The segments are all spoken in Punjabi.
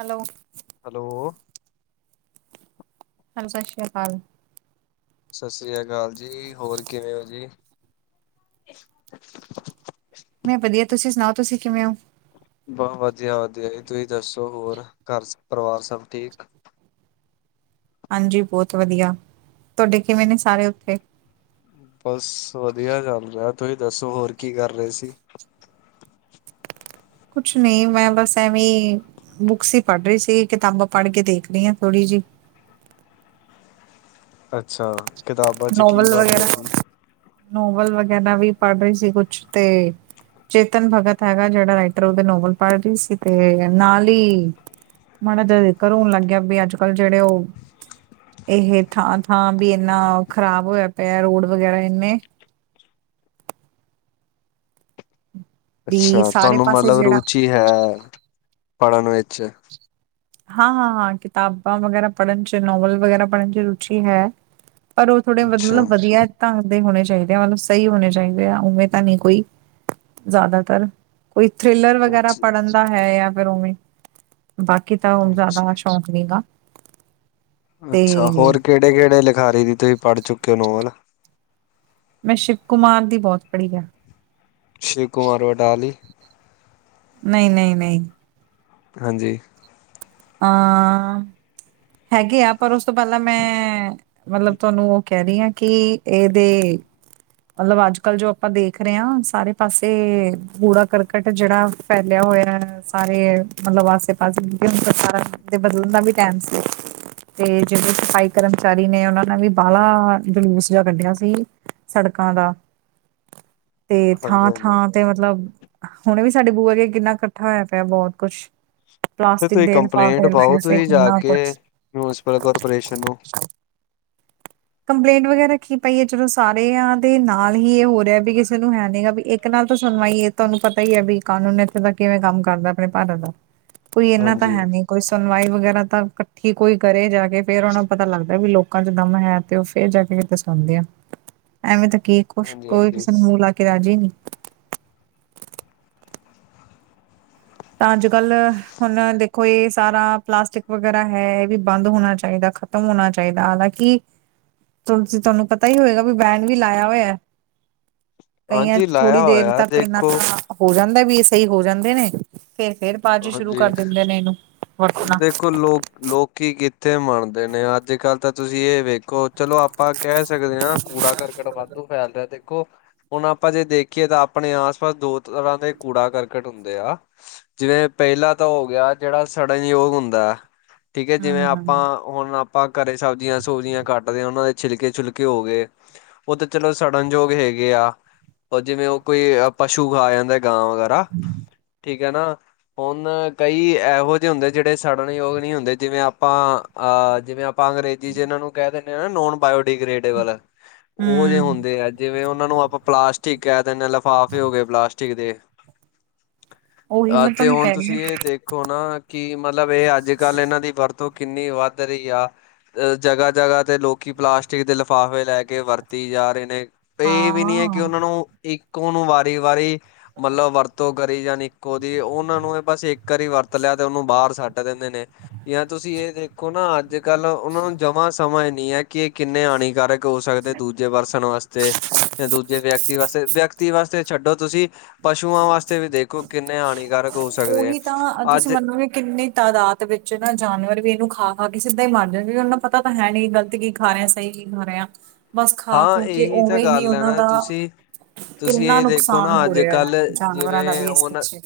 ਹੈਲੋ ਹੈਲੋ ਹੈਲੋ ਸਤਿ ਸ਼੍ਰੀ ਅਕਾਲ ਸਤਿ ਸ੍ਰੀ ਅਕਾਲ ਜੀ, ਹੋਰ ਕਿਵੇਂ ਹੋ ਜੀ? ਮੈਂ ਵਧੀਆ ਤੁਸੀਂ ਸੁਣਾਓ? ਤੁਸੀਂ ਕਿਵੇਂ ਹੋ? ਬਸ ਵਧੀਆ-ਵਧੀਆ ਜੀ ਤੁਸੀਂ ਦੱਸੋ? ਹੋਰ ਘਰ ਪਰਿਵਾਰ ਸਭ ਠੀਕ ਹਾਂਜੀ, ਬਹੁਤ ਵਧੀਆ ਤੁਹਾਡੇ ਕਿਵੇਂ ਨੇ ਸਾਰੇ ਉੱਥੇ ਬਸ ਵਧੀਆ ਚੱਲ ਰਿਹਾ ਤੁਸੀਂ ਦੱਸੋ ਹੋਰ ਕੀ ਕਰ ਰਹੇ ਸੀ? ਕੁਛ ਨਹੀਂ ਮੈਂ ਬਸ ਐਵੇਂ ਬੁੱਕਸ ਹੀ ਪੜ੍ਹ ਰਹੀ ਸੀਗੀ ਕਿਤਾਬਾਂ ਪੜ੍ਹ ਕੇ ਦੇਖ ਰਹੀ ਹੈ ਥੋੜੀ ਜਿਹੀ ਅੱਛਾ ਕਿਤਾਬਾਂ ਚ ਕੀ ਨੋਵਲ ਪੜ ਵਗੈਰਾ ਰਹੇ ਸੀ। ਨੋਵਲ ਵਗੈਰਾ ਵੀ ਪੜ੍ਹ ਰਹੀ ਸੀ, ਕੁਛ ਤੇ ਚੇਤਨ ਭਗਤ ਹੈਗਾ, ਜਿਹੜਾ ਰਾਈਟਰ ਉਹਦੇ ਨੋਵਲ ਪੜ੍ਹ ਰਹੀ ਸੀ ਤੇ ਨਾਲ ਹੀ ਮੜਾ ਦਾ ਜ਼ਿਕਰ ਹੋਣ ਲੱਗਿਆ ਵੀ ਅੱਜ- ਕੱਲ ਜਿਹੜੇ ਉਹ ਇਹ ਥਾਂ ਥਾਂ ਵੀ ਇੰਨਾ ਖ਼ਰਾਬ ਹੋਇਆ ਪਿਆ ਰੋਡ ਵਗੈਰਾ ਇੰਨੇ ਵੀ ਅੱਛਾ ਸਾਰੇ ਤੁਹਾਨੂੰ ਪਾਸੇ ਮਤਲਬ ਜਿਹੜਾ ਰੁਚੀ ਹੈ ਪੜ੍ਹਨ ਵਿੱਚ ਹਾਂ ਕਿਤਾਬਾਂ ਵਗੈਰਾ ਪੜ੍ਹਨ ਚ ਨੋਵਲ ਵਗੈਰਾ ਪੜ੍ਹਨ ਰੁਚੀ ਹੈ। ਪਰ ਉਹ ਥੋੜੇ ਅੱਛਾ। ਮਤਲਬ ਵਧੀਆ ਤਾਂ ਹੋਣੇ ਚਾਹੀਦੇ ਆ ਮਤਲਬ ਸਹੀ ਹੋਣੇ ਚਾਹੀਦੇ ਆ ਉਵੇਂ ਤਾਂ ਨਹੀਂ ਕੋਈ ਜ਼ਿਆਦਾਤਰ ਕੋਈ ਥਰਿਲਰ ਵਗੈਰਾ ਅੱਛਾ-ਅੱਛਾ, ਪੜ੍ਹਨ ਦਾ ਹੈ ਜਾਂ ਫਿਰ ਉਵੇਂ ਬਾਕੀ ਤਾਂ ਅੱਛਾ ਜ਼ਿਆਦਾ ਸ਼ੌਕ ਮਹਿੰਗਾ ਅੱਛਾ ਹੋਰ ਕਿਹੜੇ-ਕਿਹੜੇ ਲਿਖਾਰੀ ਦੀ ਤੁਸੀਂ ਪੜ੍ਹ ਚੁੱਕੇ ਹੋ ਨੋਵਲ ਮੈਂ ਸ਼ਿਵ ਕੁਮਾਰ ਦੀ ਬਹੁਤ ਪੜ੍ਹੀ ਹੈ। ਸ਼ਿਵ ਕੁਮਾਰ ਬਟਾਲੀ ਨਹੀਂ, ਨਹੀਂ ਨਹੀਂ ਹਾਂਜੀ ਆ ਹੈਗੇ ਆ ਪਰ ਉਸ ਤੋਂ ਪਹਿਲਾਂ ਮੈਂ ਮਤਲਬ ਤੁਹਾਨੂੰ ਉਹ ਕਹਿ ਰਹੀ ਆ ਕਿ ਇਹਦੇ ਮਤਲਬ ਅੱਜ ਕੱਲ ਜੋ ਆਪਾਂ ਦੇਖ ਰਹੇ ਹਾਂ ਸਾਰੇ ਪਾਸੇ ਕੂੜਾ ਕਰਕਟ ਜਿਹੜਾ ਫੈਲਿਆ ਹੋਇਆ ਸਾਰੇ ਮਤਲਬ ਆਸੇ ਪਾਸੇ [unintelligible] ਖਾਣਾ ਤੇ ਬਦਲਣ ਦਾ ਵੀ ਟਾਈਮ ਸੀ। ਤੇ ਜਿਹੜੇ ਸਫਾਈ ਕਰਮਚਾਰੀ ਨੇ ਉਹਨਾਂ ਨੇ ਵੀ ਬਾਹਲਾ ਜਲੂਸ ਦਾ ਕੱਢਿਆ ਸੀ। ਸੜਕਾਂ ਦਾ ਤੇ ਥਾਂ ਹਾਂਜੀ-ਹਾਂਜੀ, ਥਾਂ ਤੇ ਮਤਲਬ ਹੁਣੇ ਵੀ ਸਾਡੇ ਬੂਹੈ ਅੱਗੇ ਕਿੰਨਾ ਇਕੱਠਾ ਹੋਇਆ ਪਿਆ ਬਹੁਤ ਕੁਛ ਤੇ ਪਲਾਸਟਿਕ ਤੁਸੀਂ ਦੇ ਕੰਪਲੇਂਟ ਪਾਓ ਲਿਫਾਫੇ ਕਿੰਨਾ ਕੁਛ ਤੇ ਸਾਨੂੰ ਕੰਪਲੇਂਟ ਵਗੈਰਾ ਰੱਖੀ ਪਾਈਏ ਚਲੋ ਸਾਰਿਆਂ ਦੇ ਨਾਲ ਹੀ ਇਹ ਹੋ ਰਿਹਾ ਵੀ ਕਿਸੇ ਨੂੰ ਹੈ ਨੀ ਗਾ ਵੀ ਇੱਕ ਨਾਲ ਤਾਂ ਸੁਣਵਾਈਏ ਤੁਹਾਨੂੰ ਪਤਾ ਹੀ ਹੈ ਵੀ ਕਾਨੂੰਨ ਇੱਥੇ ਦਾ ਕਿਵੇਂ ਕੰਮ ਕਰਦਾ ਆਪਣੇ ਭਾਰਤ ਦਾ ਕੋਈ ਇਹਨਾਂ ਤਾਂ ਹਾਂਜੀ। ਹੈ ਨੀ ਕੋਈ ਸੁਣਵਾਈ ਵਗੈਰਾ ਤਾਂ ਇਕੱਠੀ ਕੋਈ ਕਰੇ ਜਾ ਕੇ ਫੇਰ ਉਹਨਾਂ ਨੂੰ ਪਤਾ ਲੱਗਦਾ ਵੀ ਲੋਕ ਲੋਕਾਂ ਚ ਦਮ ਹੈ ਤੇ ਉਹ ਫੇਰ ਜਾ ਕੇ ਕਿਤੇ ਸੌਉਂਦੇ ਆ ਐਵੇਂ ਤਾਂ ਕੀ ਕੁਛ ਹਾਂਜੀ ਕੋਈ ਹਾਂਜੀ ਕਿਸੇ ਨੂੰ ਮੂੰਹ ਲਾ ਕੇ ਰਾਜੀ ਨੀ ਤਾਂ ਅੱਜ ਕੱਲ ਹੁਣ ਦੇਖੋ ਇਹ ਸਾਰਾ ਪਲਾਸਟਿਕ ਵਗੈਰਾ ਹੈ ਇਹ ਵੀ ਬੰਦ ਹੋਣਾ ਚਾਹੀਦਾ ਖ ਖਤਮ ਹੋਣਾ ਚਾਹੀਦਾ ਹਾਲਾਂਕਿ ਤੁਸੀ ਤੁਹਾਨੂੰ ਪਤਾ ਹੀ ਹੋਏਗਾ ਵੀ ਬੈਂਨ ਵੀ ਲਾਇਆ ਹੋਇਆ ਹੈ ਕਈਆਂ ਹਾਂਜੀ ਚ ਲਾਇਆ ਥੋੜ੍ਹੀ ਦੇਰ ਹੋਇਆ ਤੱਕ ਇਨਾ ਦੇਖੋ ਤਾਂ ਹੋ ਜਾਂਦਾ ਵੀ ਇਹ ਸਹੀ ਹੋ ਜਾਂਦੇ ਨੇ ਫਿਰ ਬਾਅਦ ਸ਼ੁਰੂ ਕਰ ਹਾਂਜੀ ਦਿੰਦੇ ਨੇ ਇਹਨੂੰ ਵਰਤਣਾ ਦੇਖੋ ਲੋਕ ਲੋਕੀ ਕਿੱਥੇ ਮੰਨਦੇ ਨੇ ਅੱਜ ਕੱਲ੍ਹ ਤਾਂ ਤੁਸੀਂ ਇਹ ਵੇਖੋ ਚਲੋ ਆਪਾਂ ਕਹਿ ਸਕਦੇ ਹਾਂ ਕੂੜਾ ਕਰਕਟ ਵਾਧੂ ਫੈਲ ਰਿਹਾ ਦੇਖੋ ਹੁਣ ਆਪਾਂ ਜੇ ਦੇਖੀਏ ਤਾਂ ਆਪਣੇ ਆਸ ਪਾਸ ਦੋ ਤਰ੍ਹਾਂ ਦੇ ਕੂੜਾ ਕਰਕਟ ਹੁੰਦੇ ਆ ਜਿਵੇਂ ਪਹਿਲਾ ਤਾਂ ਹੋ ਗਿਆ ਜਿਹੜਾ ਸੜਨਯੋਗ ਹੁੰਦਾ ਹੈ ਠੀਕ ਹੈ ਜਿਵੇਂ ਹਮ ਆਪਾਂ ਹੁਣ ਆਪਾਂ ਘਰੇ ਸਬਜ਼ੀਆਂ ਸਬਜ਼ੀਆਂ ਕੱਟਦੇ ਹਾਂ ਉਹਨਾਂ ਦੇ ਛਿਲਕੇ ਛੁਿਲਕੇ ਹੋ ਗਏ ਉਹ ਤਾਂ ਚਲੋ ਸੜਨਯੋਗ ਹੈਗੇ ਆ ਉਹ ਜਿਵੇਂ ਉਹ ਕੋਈ ਪਸੂ ਖਾ ਜਾਂਦਾ ਗਾਂ ਵਗੈਰਾ ਠੀਕ ਹੈ ਨਾ ਹੁਣ ਕਈ ਇਹੋ ਜਿਹੇ ਹੁੰਦੇ ਜਿਹੜੇ ਸੜਨਯੋਗ ਨਹੀਂ ਹੁੰਦੇ ਜਿਵੇਂ ਆਪਾਂ ਅਹ ਜਿਵੇਂ ਆਪਾਂ ਅੰਗਰੇਜ਼ੀ ਜਿਨਾਂ ਨੂੰ ਕਹਿ ਦਿੰਦੇ ਹਾਂ ਨਾ ਨੋਨ ਬਾਇਓਡੀਿਗ੍ਰੇਡੇਬਲ ਉਹ ਜਿਹੇ ਹਮ ਹੁੰਦੇ ਆ ਜਿਵੇਂ ਉਹਨਾਂ ਨੂੰ ਆਪਾਂ ਪਲਾਸਟਿਕ ਕਹਿ ਦਿੰਦੇ ਲਿਫਾਫ ਹੀ ਹੋ ਗਏ ਪਲਾਸਟਿਕ ਦੇ ਉਹੀ ਅ ਮਤਲਬ ਤੇ ਹੁਣ ਤੁਸੀਂ ਇਹ ਦੇਖੋ ਨਾ ਕਿ ਮਤਲਬ ਇਹ ਅੱਜ ਕੱਲ੍ਹ ਇਹਨਾਂ ਦੀ ਵਰਤੋਂ ਕਿੰਨੀ ਵੱਧ ਰਹੀ ਆ ਅ ਜਗ੍ਹਾ ਜਗ੍ਹਾ ਤੇ ਲੋਕੀ ਪਲਾਸਟਿਕ ਦੇ ਲਿਫ਼ਾਫੇ ਲੈ ਕੇ ਵਰਤੀ ਜਾ ਰਹੇ ਨੇ ਹਾਂ ਇਹ ਵੀ ਨੀ ਹੈ ਕਿ ਹਾਂ ਉਹਨਾਂ ਨੂੰ ਇੱਕ ਨੋ ਨੂੰ ਵਾਰੀ ਵਾਰੀ ਮਤਲਬ ਵਰਤੋਂ ਕਰੀ ਜਾਾਨ ਇੱਕੋ ਦੀ ਉਹਨ ਉਹਨਾਂ ਨੂੰ ਬਸ ਇੱਕ ਵਾਰੀ ਵਰਤ ਲਿਆ ਤੇ ਉਹਨੂੰ ਬਾਹਰ ਸੱਟ ਦਿੰਦੇ ਨੇ ਜਾਂ ਤੁਸੀਂ ਇਹ ਦੇਖ ਦੇੋ ਨਾ ਅੱਜ ਕੱਲ੍ਹ ਉਹਨਾਂ ਨੂੰ ਜਮਾਂ ਸਮਝ ਨਹੀਂ ਹੈ ਕਿ ਇਹ ਕਿੰਨੇ ਹਾਨੀਕਾਰਕ ਹੋ ਸਕਦੇ ਦੂਜੇ ਪਰਸਨ ਵਾਸਤੇ ਜਾਂ ਦੂਜੇ ਵਿਅਕਤੀ ਵਾਸਤੇ ਵਿਅਕਤੀ ਵਾਸਤੇ ਛੱਡੋ ਤੁਸੀਂ ਪਸੂਆਂ ਵਾਸਤੇ ਵੀ ਦੇਖੋ ਕਿੰਨੇ ਹਾਨੀਕਾਰਕ ਹੋ ਸਕਦੇ ਆ ਉਹੀ ਤਾਂ ਤੁਸੀਂ ਅੱਜ ਮਨੋ ਵੀ ਕਿੰਨੀ ਤਾਦਾਦ ਵਿੱਚ ਨਾ ਜਾਨਵਰ ਵੀ ਇਹਨੂੰ ਖਾ ਖਾ ਕੇ ਸਿੱਧਾ ਹੀ ਮਰ ਜਾ ਉਹਨਾ ਪਤਾ ਪਤਾ ਤਾਂ ਹੈ ਨ ਨਹੀਂ ਗਲਤ ਕੀ ਖਾ ਰਿਹਾ ਸਹੀ ਕੀ ਖਾ ਰਿਹੇ ਹਾ ਬਸ ਖਾ ਹਾਂ ਖੋ ਕੇ ਇਹੀ ਤਾਂ ਉਵੇਂ ਹੀ ਗੱਲ ਹੈ ਉਹਨਾਂ ਨਾ ਦਾ ਤੁਸੀਂ ਤੁਸੀਂ ਕਿੰਨਾ ਇਹ ਦੇਖੋ ਨੁਕਸਾਨ ਨਾ ਹੋ ਅੱਜ ਰਿਹਾ ਕੱਲ੍ਹ ਜਾਨਵਰਾਂ ਦਾ ਜਿਵੇਂ ਵੀ ਇਸ ਹੁਣ ਪਿੱਛੇ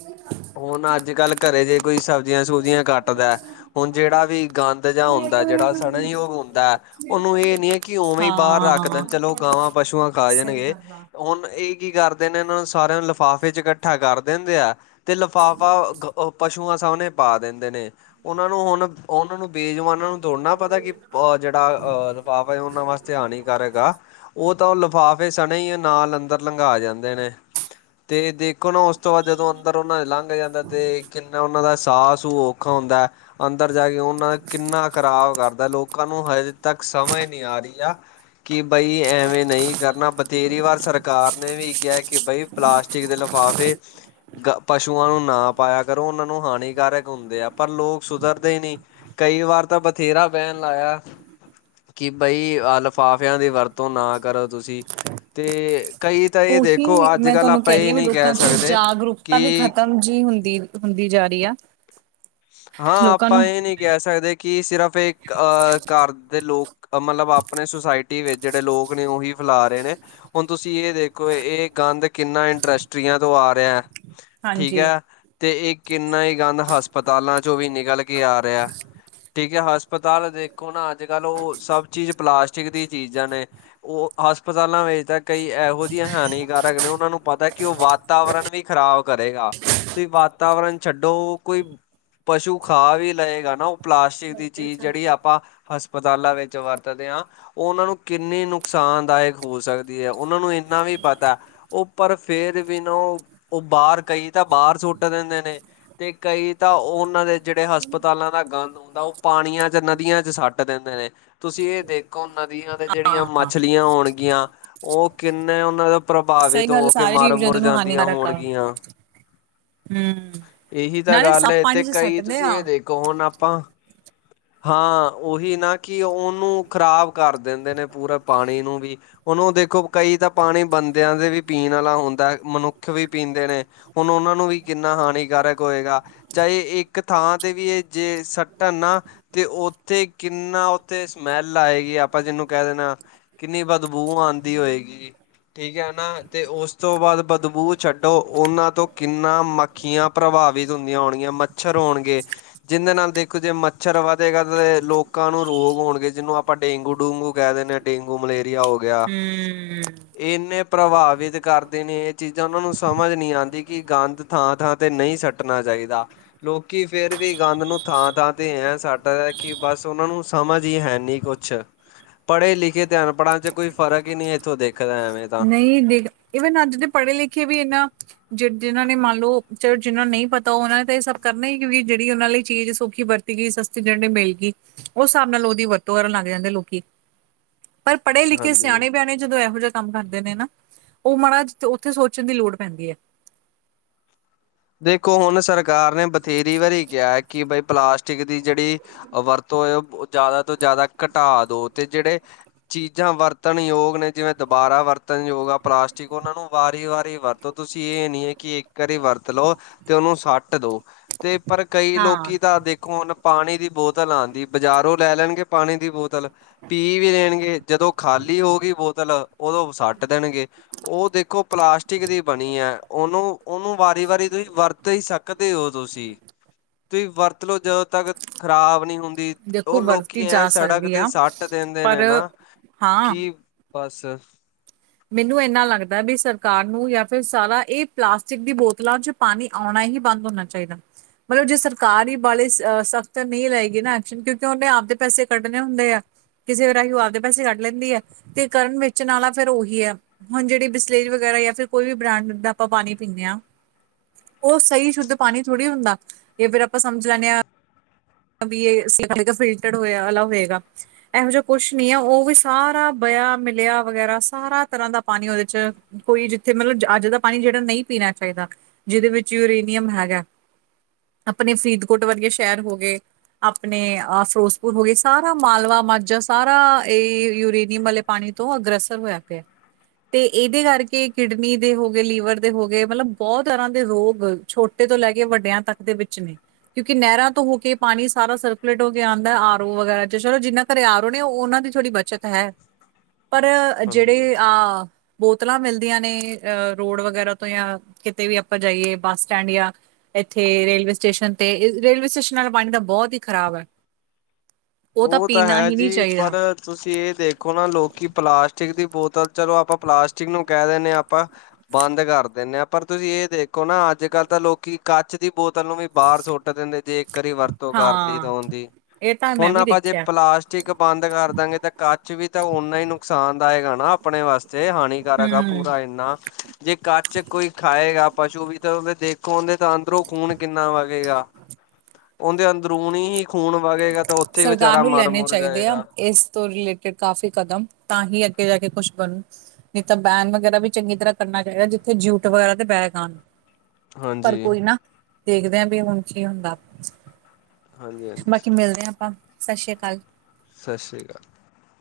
ਹੁਣ ਅੱਜ ਕੱਲ ਘਰੇ ਜੇ ਕੋਈ ਸਬਜ਼ੀਆਂ ਸਬਜ਼ੀਆਂ ਕੱਟਦਾ ਹੁਣ ਜਿਹੜਾ ਵੀ ਗੰਦ ਜਿਹਾ ਹੁੰਦਾ ਜਿਹੜਾ ਸੜਨਯੋਗ ਹੁੰਦਾ ਹੈ ਉਹਨੂੰ ਇਹ ਨੀ ਹੈ ਕਿ ਉਵੇਂ ਹੀ ਬਾਹਰ ਰੱਖ ਹਾਂ ਦੇਣ ਚਲੋ ਗਾਵਾਂ ਪਸੂਆਂ ਖਾ ਸਹੀ ਜਾਣਗੇ ਗੱਲ ਆ ਉਹਨ ਇਹ ਕੀ ਕਰਦੇ ਨੇ ਇਹਨਾਂ ਨੂੰ ਸਾਰਿਆਂ ਨੂੰ ਲਿਫਾਫੇ ਚ ਇਕੱਠਾ ਕਰ ਦਿੰਦੇ ਆ ਅਤੇ ਲਿਫਾਫਾ ਗ ਪਸ਼ੂਆਂ ਸਾਹਮਣੇ ਪਾ ਦਿੰਦੇ ਨੇ ਉਹਨਾਂ ਨੂੰ ਹੁਣ ਉਹਨਾਂ ਨੂੰ ਬੇਜੁਬਾਨਾਂ ਨੂੰ ਦੜਨਾ ਪਤਾ ਕਿ ਜਿਹੜਾ ਅਹ ਦਬਾਵ ਹੈ ਉਹਨਾਂ ਵਾਸਤੇ ਆਉਣੀ ਕਰੇਗਾ ਉਹ ਤਾਂ ਉਹ ਲਿਫਾਫੇ ਸਣੇ ਹੀ ਨਾਲ ਅੰਦਰ ਲੰਘਾ ਜਾਂਦੇ ਨੇ ਅਤੇ ਦੇਖੋ ਨਾ ਉਸ ਤੋਂ ਬਾਅਦ ਜਦੋਂ ਅੰਦਰ ਉਹਨਾਂ ਲੰਘ ਜਾਂਦਾ ਅਤੇ ਕਿੰਨਾ ਉਹਨਾਂ ਦਾ ਸਾਹ ਸੂ ਔਖਾ ਹੁੰਦਾ ਅੰਦਰ ਜਾ ਕੇ ਉਹਨਾਂ ਕਿੰਨਾ ਖਰਾਬ ਕਰਦਾ ਲੋਕਾਂ ਨੂੰ ਹਜੇ ਤੱਕ ਸਮਝ ਨਹੀਂ ਆ ਰਹੀ ਆ ਕਿ ਬਈ ਐਵੇਂ ਨਹੀਂ ਕਰਨਾ ਬਥੇਰੀ ਵਾਰ ਸਰਕਾਰ ਨੇ ਵੀ ਕਿਹਾ ਕਿ ਬਈ ਪਲਾਸਟਿਕ ਦੇ ਲਿਫਾਫੇ ਪਸ਼ ਪਸ਼ੂਆਂ ਨੂੰ ਨਾ ਪਾਇਆ ਕਰੋ, ਉਹਨਾਂ ਨੂੰ ਹਾਨੀਕਾਰਕ ਹੁੰਦੇ ਆ, ਪਰ ਲੋਕ ਸੁਧਰਦੇ ਨੀ। ਕਈ ਵਾਰ ਤਾਂ ਬਥੇਰਾ ਬੈਨ ਲਾਇਆ, ਕਿ ਬਈ ਆਹ ਲਫਾਫ਼ ਫ਼ਿਆਂ ਦੀ ਵਰਤੋਂ ਨਾ ਕਰੋ ਤੁਸੀਂ, ਤੇ ਕਈ ਤਾਂ ਇਹ ਦੇਖੋ ਉਹੀ ਅੱਜ ਮੈਂ ਕੱਲ ਤੁਹਾਨੂੰ ਆਪਾਂ ਕਹਿ ਰਹੀ ਇਹ ਹਾਂ, ਵੀ ਨਹੀਂ ਲੋਕਾਂ ਕਹਿ ਚ ਸਕਦੇ ਜਾਗਰੂਕਤਾ ਵੀ ਕਿ ਖ਼ਤਮ ਜਿਹੀ ਹੁੰਦੀ ਹੁੰਦੀ ਜਾ ਰਹੀ ਆ। ਹਾਂ ਲੋਕਾਂ ਆਪਾਂ ਨੂੰ ਇਹ ਨੀ ਕਹਿ ਸਕਦੇ, ਕਿ ਸਿਰਫ ਇੱਕ ਅਹ ਘਰ ਦੇ ਲੋਕ ਮਤਲਬ ਆਪਣੇ ਸੁਸਾਇਟੀ ਵਿੱਚ ਜਿਹੜੇ ਲੋਕ ਨੇ, ਉਹੀ ਫੈਲਾ ਰਹੇ ਨੇ। ਹੁਣ ਤੁਸੀਂ ਇਹ ਦੇਖੋ, ਇਹ ਗੰਦ ਕਿੰਨਾ ਇੰਡਸਟਰੀਆਂ ਤੋਂ ਆ ਰਿਹਾ। ਠੀਕ ਹਾਂਜੀ ਐ, ਤੇ ਇਹ ਕਿੰਨਾ ਹੀ ਗੰਦ ਹਸਪਤਾਲਾਂ ਚੋਂ ਵੀ ਨਿਕਲ ਕੇ ਆ ਰਿਹਾ। ਠੀਕ ਐ, ਹਸਪਤਾਲ ਦੇਖੋ ਨਾ ਅੱਜ- ਕੱਲ੍ਹ, ਉਹ ਸਭ ਚੀਜ਼ ਪਲਾਸਟਿਕ ਦੀ ਚੀਜ਼ਾਂ ਨੇ। ਉਹ ਹਸਪਤਾਲਾਂ ਵਿੱਚ ਤਾਂ ਕਈ ਇਹੋ ਜਿਹੀਆਂ ਹਾਨੀਕਾਰਕ ਨੇ, ਉਹਨਾਂ ਨੂੰ ਪਤਾ ਕਿ ਉਹ ਵਾ ਵਾਤਾਵਰਨ ਵੀ ਖ਼ਰਾਬ ਕਰੇਗਾ, ਤੁਸੀ ਵਾਤਾਵਰਨ ਛੱਡੋ, ਕੋਈ ਪਸ਼ੂ ਖਾ ਵੀ ਲਏਗਾ ਨਾ, ਉਹ ਪਲਾਸਟਿਕ ਦੀ ਚੀਜ਼ ਜਿਹੜੀ ਆਪਾਂ ਹਸਪਤਾਲਾਂ ਵਿੱਚ ਵਰਤਦੇ ਆਂ। ਉਹ ਉਹਨਾਂ ਨੂੰ ਕਿੰਨੀ ਨੁਕਸਾਨਦਾਇਕ ਹੋ ਸਕਦੀ ਐ, ਉਹਨਾਂ ਨੂੰ ਇੰਨਾ ਵੀ ਪਤਾ। ਉਹ ਪਰ ਫੇਰ ਵੀ ਨਾ ਉਹ, ਉਹ ਬਾਹਰ ਕਈ ਤਾਂ ਬਾਹਰ ਸੁੱਟ ਦਿੰਦੇ ਨੇ। ਤੇ ਕਈ ਤਾਂ ਉਹ ਉਹਨਾਂ ਦੇ ਜਿਹੜੇ ਹਸਪਤਾਲਾਂ ਦਾ ਗੰਦ ਹੁੰਦਾ, ਉਹ ਪਾਣੀਆਂ ਚ ਨਦੀਆਂ ਚ ਸੱਟ ਦਿੰਦੇ ਨੇ। ਤੁਸੀਂ ਇਹ ਦੇਖੋ, ਨਦੀਆਂ ਦੇ ਜਿਹੜੀਆਂ ਹਾਂ ਮੱਛਲੀਆਂ ਹੋਣਗੀਆਂ, ਉਹ ਕਿੰਨੇ ਉਹਨਾਂ ਦਾ ਸਹੀ ਪ੍ਰਭਾਵਿਤ ਗੱਲ ਹੋ ਕੇ ਸਾਰੇ ਮਰ ਜੀਵ ਮੁਰ ਜੰਤੂ ਨੂੰ ਜਾਂਦੀਆਂ ਹਾਨੀਕਾਰਕ ਆ ਹੋਣਗੀਆਂ। ਹੂੰ, ਇਹੀ ਤਾਂ ਨਾਲੇ ਸ ਗੱਲ ਹੈ ਤੇ ਕਈ ਤੁਸੀਂ ਇਹ ਦੇਖੋ, ਹੁਣ ਆਪਾਂ ਹਾਂ ਉਹੀ ਨਾ, ਕਿ ਉਹਨੂੰ ਖ਼ਰਾਬ ਕਰ ਦਿੰਦੇ ਨੇ, ਪੂਰਾ ਪਾਣੀ ਨੂੰ ਵੀ। ਉਹਨੂੰ ਦੇਖੋ, ਕਈ ਤਾਂ ਪਾਣੀ ਬੰਦਿਆਂ ਦੇ ਵੀ ਪੀਣ ਵਾਲਾ ਹੁੰਦਾ, ਮਨੁੱਖ ਵੀ ਪੀਂਦੇ ਨੇ। ਹੁਣ ਉਹਨਾਂ ਨੂੰ ਵੀ ਕਿੰਨਾ ਹਾਨੀਕਾਰਕ ਹੋਏਗਾ। ਚਾਹੇ ਇੱਕ ਥਾਂ ਤੇ ਵੀ ਇਹ ਜੇ ਸੱਟਣ ਨਾ ਤੇ ਉੱਥੇ ਕਿੰਨਾ ਉੱਥੇ ਸਮੈਲ ਆਏਗੀ, ਆਪਾਂ ਜਿਹਨੂੰ ਕਹਿ ਦੇਣਾ ਕਿੰਨੀ ਬਦਬੂ ਆਂਦੀ ਹੋਏਗੀ। ਠੀਕ ਹੈ ਨਾ, ਤੇ ਉਸ ਤੋਂ ਬਾਅਦ ਬਦਬੂ ਛੱਡੋ, ਉਹਨਾਂ ਤੋਂ ਕਿੰਨਾ ਮ ਮੱਖੀਆਂ ਪ੍ਰਭਾਵਿਤ ਹੁੰਦੀਆਂ ਹੋਣਗੀਆਂ, ਮੱਛਰ ਹੋਣਗੇ, ਜਿਹਦੇ ਨਾਲ ਦੇਖੋ ਜੇ ਮੱਛਰ ਵੱਧ ਕਦੇ- ਕਦੇ ਲੋਕਾਂ ਨੂੰ ਰੋਗ ਹੋਣਗੇ, ਜਿਹਨੂੰ ਆਪਾਂ ਡੇਂਗੂ ਡੂੰਗੂ ਕਹਿ ਦਿੰਦੇ ਹਾਂ, ਡੇਂਗੂ ਮਲੇਰੀਆ ਹੋ ਗਿਆ। ਇਹ ਇੰਨੇ ਪ੍ਰਭਾਵਿਤ ਕਰਦੇ ਨੇ ਇਹ ਚੀਜ਼ਾਂ, ਉਹਨਾਂ ਨੂੰ ਸਮਝ ਨਹੀਂ ਆਂਦੀ ਕਿ ਗੰਦ ਥਾਂ- ਥਾਂ ਤੇ ਨਹੀਂ ਸੱਟਣਾ ਚਾਹੀਦਾ, ਲੋਕੀ ਫੇਰ ਵੀ ਗੰਦ ਨੂੰ ਥਾਂ- ਥਾਂ ਤੇ ਐਂ ਸੱਟ ਪਤਾ ਕਿ ਬਸ ਉਹਨਾਂ ਨੂੰ ਸਮਝ ਈ ਹੈ ਨੀ ਕੁਛ। ਪੜ੍ਹੇ-ਲਿਖੇ ਤੇ ਅਨਪੜ੍ਹਾਂ ਚ ਕੋਈ ਫਰਕ ਹੀ ਨਹੀਂ, ਇੱਥੋਂ ਦੇ ਨਹੀਂ ਦੇਖ, ਈਵਨ ਅੱਜ ਦੇ ਪੜ੍ਹੇ ਲਿਖੇ ਵੀ ਇਹਨਾਂ ਜ ਜਿਹਨਾਂ ਨੇ ਮੰਨ ਲਓ ਜਿਹਨਾਂ ਨੂੰ ਨਹੀਂ ਪਤਾ, ਉਹਨਾਂ ਨੇ ਤਾਂ ਇਹ ਸਭ ਕਰਨਾ ਹੀ, ਕਿਉਂਕਿ ਜਿਹੜੀ ਉਹਨਾਂ ਲਈ ਚੀਜ਼ ਸੌਖੀ ਵਰਤੀ ਗਈ ਸਸਤੀ ਮਿਲ ਗਈ, ਉਹ ਸਾਬ ਨਾਲ ਉਹਦੀ ਵਰਤੋਂ ਕਰਨ ਲੱਗ ਜਾਂਦੇ ਲੋਕੀ। ਪਰ ਪੜ੍ਹੇ ਲਿਖੇ ਹਾਂਜੀ ਸਿਆਣੇ ਬਿਆਣੇ ਜਦੋਂ ਇਹੋ ਜਿ ਕੰਮ ਕਰਦੇ ਨੇ ਨਾ, ਉਹ ਮਾੜਾ ਉੱਥੇ ਸੋਚਣ ਦੀ ਲੋੜ ਪੈਂਦੀ ਐ। ਦੇਖੋ ਹੁਣ ਸਰਕਾਰ ਨੇ ਬਥੇਰੀ ਵਾਰੀ ਕਿਹਾ, ਕਿ ਬਈ ਪਲਾਸਟਿਕ ਦੀ ਜਿਹੜੀ ਅ ਵਰਤੋ ਜ਼ਿਆਦਾ ਤੋਂ ਜ਼ਿਆਦਾ ਘਟਾ ਦੋ, ਤੇ ਜਿਹੜੇ ਚੀਜ਼ਾਂ ਵਰਤਣ ਯੋਗ ਨੇ, ਜਿਵੇਂ ਦੁਬਾਰਾ ਵਰਤਣ ਯੋਗ ਆ, ਪਲਾਸਟਿਕ ਉਹਨਾਂ ਨੂੰ ਵਾਰੀ- ਵਾਰੀ ਵਰਤ ਤਾਂ ਤੁਸੀਂ ਇਹ ਨੀ ਹੈ, ਕਿ ਇੱਕ ਵਾਰੀ ਵਰਤੋਂ ਤ ਲੋ ਤੇ ਉਹਨੂੰ ਸੱਟ ਦੋ, ਤੇ ਪਰ ਕਈ ਹਾਂ। ਲੋਕੀ ਤਾਂ ਦੇਖ ਹੁਣ ਪਾਣੀ ਦੀ ਬੋਤਲ ਆਂਦੀ, ਬਾਜ਼ਾਰੋਂ ਲੈ ਲੈਣਗੇ ਪਾਣੀ ਦੀ ਬੋਤਲ। ਪੀ ਵੀ ਦੇਣਗੇ, ਜਦੋਂ ਖਾਲੀ ਹੋਗੀ ਬੋਤਲ, ਉਦੋਂ ਸੱਟ ਦੇਣਗੇ। ਉਹ ਦੇਖੋ, ਪਲਾਸਟਿਕ ਦੀ ਬਣੀ ਹੈ। ਉਹਨੂੰ ਉਹਨੂੰ ਵਾਰੀ -ਵਾਰੀ ਤੁਸੀਂ ਵਰਤ ਹੀ ਸਕਦੇ ਪੀਉ ਤੁਸੀਂ। ਤੁਸੀ ਵਰਤ ਲੋ ਜਦੋਂ ਤੱਕ ਖ਼ਰਾਬ ਨਹੀਂ ਹੁੰਦੀ। ਦੀ ਦੇਖੋ ਉਹ ਵਰਤੀ ਲੋਕੀ ਐ ਜਾ ਸੜਕ ਸਕਦੀ ਤੇ ਆ ਸੱਟ ਦਿੰਦੇ ਨੇ ਪਰ ਨਾ। ਕਿ ਹਾਂ ਬਸ ਮੈਨੂੰ ਐਨਾ ਲੱਗਦਾ ਵੀ, ਸਰਕਾਰ ਨੂੰ ਜਾਂ ਫਿਰ ਸਾਰਾ ਇਹ ਪਲਾਸਟਿਕ ਦੀ ਬੋਤਲਾਂ ਚ ਪਾਣੀ ਆਉਣਾ ਹੀ ਬੰਦ ਹੋਣਾ ਚਾਹੀਦਾ। ਮਤਲਬ ਜੇ ਸਰਕਾਰ ਹੀ ਵਾਲੇ ਸਖ਼ਤ ਨਹੀਂ ਲਏਗੀ ਨਾ ਐਕਸ਼ਨ, ਕਿਉਂਕਿ ਉਹਨੇ ਆਪਦੇ ਪੈਸੇ ਕੱਢਣੇ ਹੁੰਦੇ ਆ। ਕਿਸੇ ਵੇ ਰਾਹੀਂ ਉਹ ਆਪਦੇ ਪੈਸੇ ਕੱਢ ਲੈਂਦੀ ਹੈ। ਤੇ ਕਰਨ ਵੇਚਣ ਵਾਲਾ ਫੇਰ ਉਹੀ ਕਿ ਹੈ। ਹੁਣ ਜਿਹੜੀ ਬਿਸਲੇਜ ਵਗੈਰਾ ਜਾਂ ਫਿਰ ਕੋਈ ਵੀ ਬ੍ਰਾਂਡ ਦਾ ਆਪਾਂ ਪਾਣੀ ਪੀਂਦੇ ਹਾਂ। ਉਹ ਸਹੀ ਸ਼ੁੱਧ ਪਾਣੀ ਥੋੜ੍ਹੀ ਹੁੰਦਾ। ਜਾਂ ਫੇਿਰ ਆਪਾਂ ਸਮਝ ਲੈਂਦੇ ਹਾਂ। ਵੀ ਇਹ ਫਿਲਟਰਡ ਹੋਆ ਅ ਹੋਏਗਾ। ਇਹੋ ਜਿਹਾ ਕੁਛ ਨੀ ਹੈ। ਉਹ ਵੀ ਸਾਰਾ ਬਆ ਮਿਲਿਆ ਵਗੈਰਾ ਸਾਰਾ ਤਰ੍ਹਾਂ ਦਾ ਪਾਣੀ ਉਹਦੇ ਚ' ਕੋਈ ਜਿੱਥੇ ਮਤਲਬ ਅੱਜ ਦਾ ਪਾਣੀ ਜਿਹੜਾ ਨਹੀਂ ਪੀਣਾ ਚਾਹੀਦਾ। ਜਿਹਦੇ ਵਿੱਚ ਯੂਰੇਨੀਅਮ ਹੈਗਾ। ਆਪਣੇ ਫਰੀਦਕੋਟ ਵਰਗੇ ਸ਼ਹਿਰ ਹੋ ਗਏ। ਆਪਣੇ ਫਿਰੋਜ਼ਪੁਰ ਹੋ ਗਏ। ਸਾਰਾ ਮਾਲਵਾ, ਮਾਝਾ ਸਾਰਾ ਇਹ ਯੂਰੇਨੀਅਮ ਵਾਲੇ ਪਾਣੀ ਤੋਂ ਅਗ੍ਰਸਰ ਹੋਇਆ ਪੈਆ। ਤੇ ਇਹਦੇ ਕਰਕੇ ਕਿਡਨੀ ਦੇ ਹੋ ਗਏ, ਲੀਵਰ ਦੇ ਹੋ ਗਏ। ਮਤਲਬ ਬਹੁਤ ਤਰ੍ਹਾਂ ਦੇ ਰੋਗ ਛੋਟੇ ਤੋਂ ਲੈ ਕੇ ਵੱਡਿਆਂ ਤੱਕ ਦੇ ਵਿੱਚ ਨੇ। ਕਿਉਂਕਿ ਨਹਿਰਾਂ ਤੋਂ ਹੋ ਕੇ ਪਾਣੀ ਸਾਰਾ ਸਰਕੂਲੇਟ ਹੋ ਕੇ ਆਉਂਦਾ ਆਰ ਓ ਵਗੈਰਾ ਚ' ਚਲੋ, ਜਿੰਨਾ ਘਰੇ ਆਰ ਓ ਨੇ ਉਹਨਾਂ ਦੀ ਥੋੜ੍ਹੀ ਬੱਚਤ ਹੈ। ਪਰ ਹਾਂਜੀ ਜਿਹੜੇ ਆ ਬੋਤਲਾਂ ਮਿਲਦੀਆਂ ਨੇ। ਅ ਰੋਡ ਵਗੈਰਾ ਤੋਂ ਜਾਂ ਕਿਤੇ ਵੀ ਆਪਾਂ ਜਾਈਏ ਬੱਸ ਸਟੈਂਡ ਜਾਂ ਇੱਥੇ ਰੇਲਵੇ ਸਟੇਸ਼ਨ ਤੇ ਰੇਲਵੇ ਸਟੇਸ਼ਨ ਨਾਲ ਪਾਣੀ ਤਾਂ ਬਹੁਤ ਹੀ ਖ਼ਰਾਬ ਹੈ। ਉਹ ਤਾਂ ਪੀਣਾ ਹੈ ਹੀ ਨਹੀਂ ਜੀ ਪਰ ਚਾਹੀਦਾ। ਤੁਸੀਂ ਇਹ ਦੇਖੋ ਨਾ ਲੋਕੀ ਪਲਾਸਟਿਕ ਦੀ ਬੋਤਲ ਚਲੋ ਆਪਾਂ ਪਲਾਸਟਿਕ ਨੂੰ ਕਹਿ ਦਿੰਦੇ ਹਾਂ। ਆਪਾਂ ਬੰਦ ਕਰ ਦਿੰਦੇ ਆ। ਪਰ ਤੁਸੀਂ ਇਹ ਦੇਖੋ ਨਾ ਅੱਜ ਕੱਲ੍ਹ ਤਾਂ ਲੋਕੀ ਕੱਚ ਦੀ ਬੋਤਲ ਨੂੰ ਵੀ ਬਾਹਰ ਸੁੱਟ ਦਿੰਦੇ ਜੇ ਇੱਕ ਵਾਰੀ ਵਰਤੋਂ ਕਰ ਲਈ ਤਾਂ ਹਾਂ ਉਹਦੀ। ਇਹ ਤਾਂ ਮੈਂ ਹੁਣ ਵੀ ਆਪਾਂ ਜੇ ਦੇਖਿਆ ਪਲਾਸਟ ਕ ਇੱਕ ਬੰਦ ਕਰ ਦਾਂਗੇ ਤਾਂ ਕੱਚ ਵੀ ਤਾਂ ਓਨਾ ਹੀ ਨੁਕਸਾਨ ਦਾਏਗਾ ਨਾ ਆਪਣੇ ਵਾਸਤੇ ਹਾਣੀ। ਕਰ ਹੈਗਾ ਹੂੰ ਪੂਰਾ ਇੰਨਾ। ਜੇ ਕੱਚ ਕੋਈ ਖਾਏਗਾ। ਪਸ਼ੂ ਵੀ ਅਂਦੇਰੋ ਦੇਖੋਦੇ ਤਾਂ ਅੰਦਰੋਂ ਖੂਨ ਕਿੰਨਾ ਵਗੇਗਾ। ਉਹਦੇ ਅੰਦਰੂਨੀ ਹੀ ਖੂਨ ਵਗੇਗਾ ਤਾਂ ਉੱਥੇ ਹੀ ਸਰਕਾਰ ਵਿਚਾਰਾ ਨੂੰ ਮਰ ਲੈਣੇ ਮੁਰ ਚਾਹੀਦੇ ਆ। ਜਾਏਗਾ ਇਸ ਤੋਂ ਰਿਲੇਟ ਕਾਫ਼ੀ ਕਦਮ ਤਾਂ ਹੀ ਅੱਗੇ ਜਾ ਕੇ ਕੁਛ ਬਣੂ। ਨਹੀਂ ਤਾਂ ਬੈਨ ਵਗੈਰਾ ਵੀ ਚੰਗੀ ਤਰ੍ਹਾਂ ਕਰਨਾ ਚਾਹੀਦਾ। ਜਿੱਥੇ ਜੂਟ ਵਗੈਰਾ ਤੇ ਬੈਗ ਆਉਣ। ਪਰ ਹਾਂਜੀ ਕੋਈ ਨਾ, ਦੇਖਦੇ ਆ ਵੀ ਹੁਣ ਕੀ ਹੁੰਦਾ। ਹਾਂਜੀ ਹਾਂਜੀ ਬਾਕੀ ਮਿਲਦੇ ਹਾਂ ਆਪਾਂ। ਸਤਿ ਸ੍ਰੀ ਅਕਾਲ। ਸਤਿ ਸ਼੍ਰੀ ਅਕਾਲ।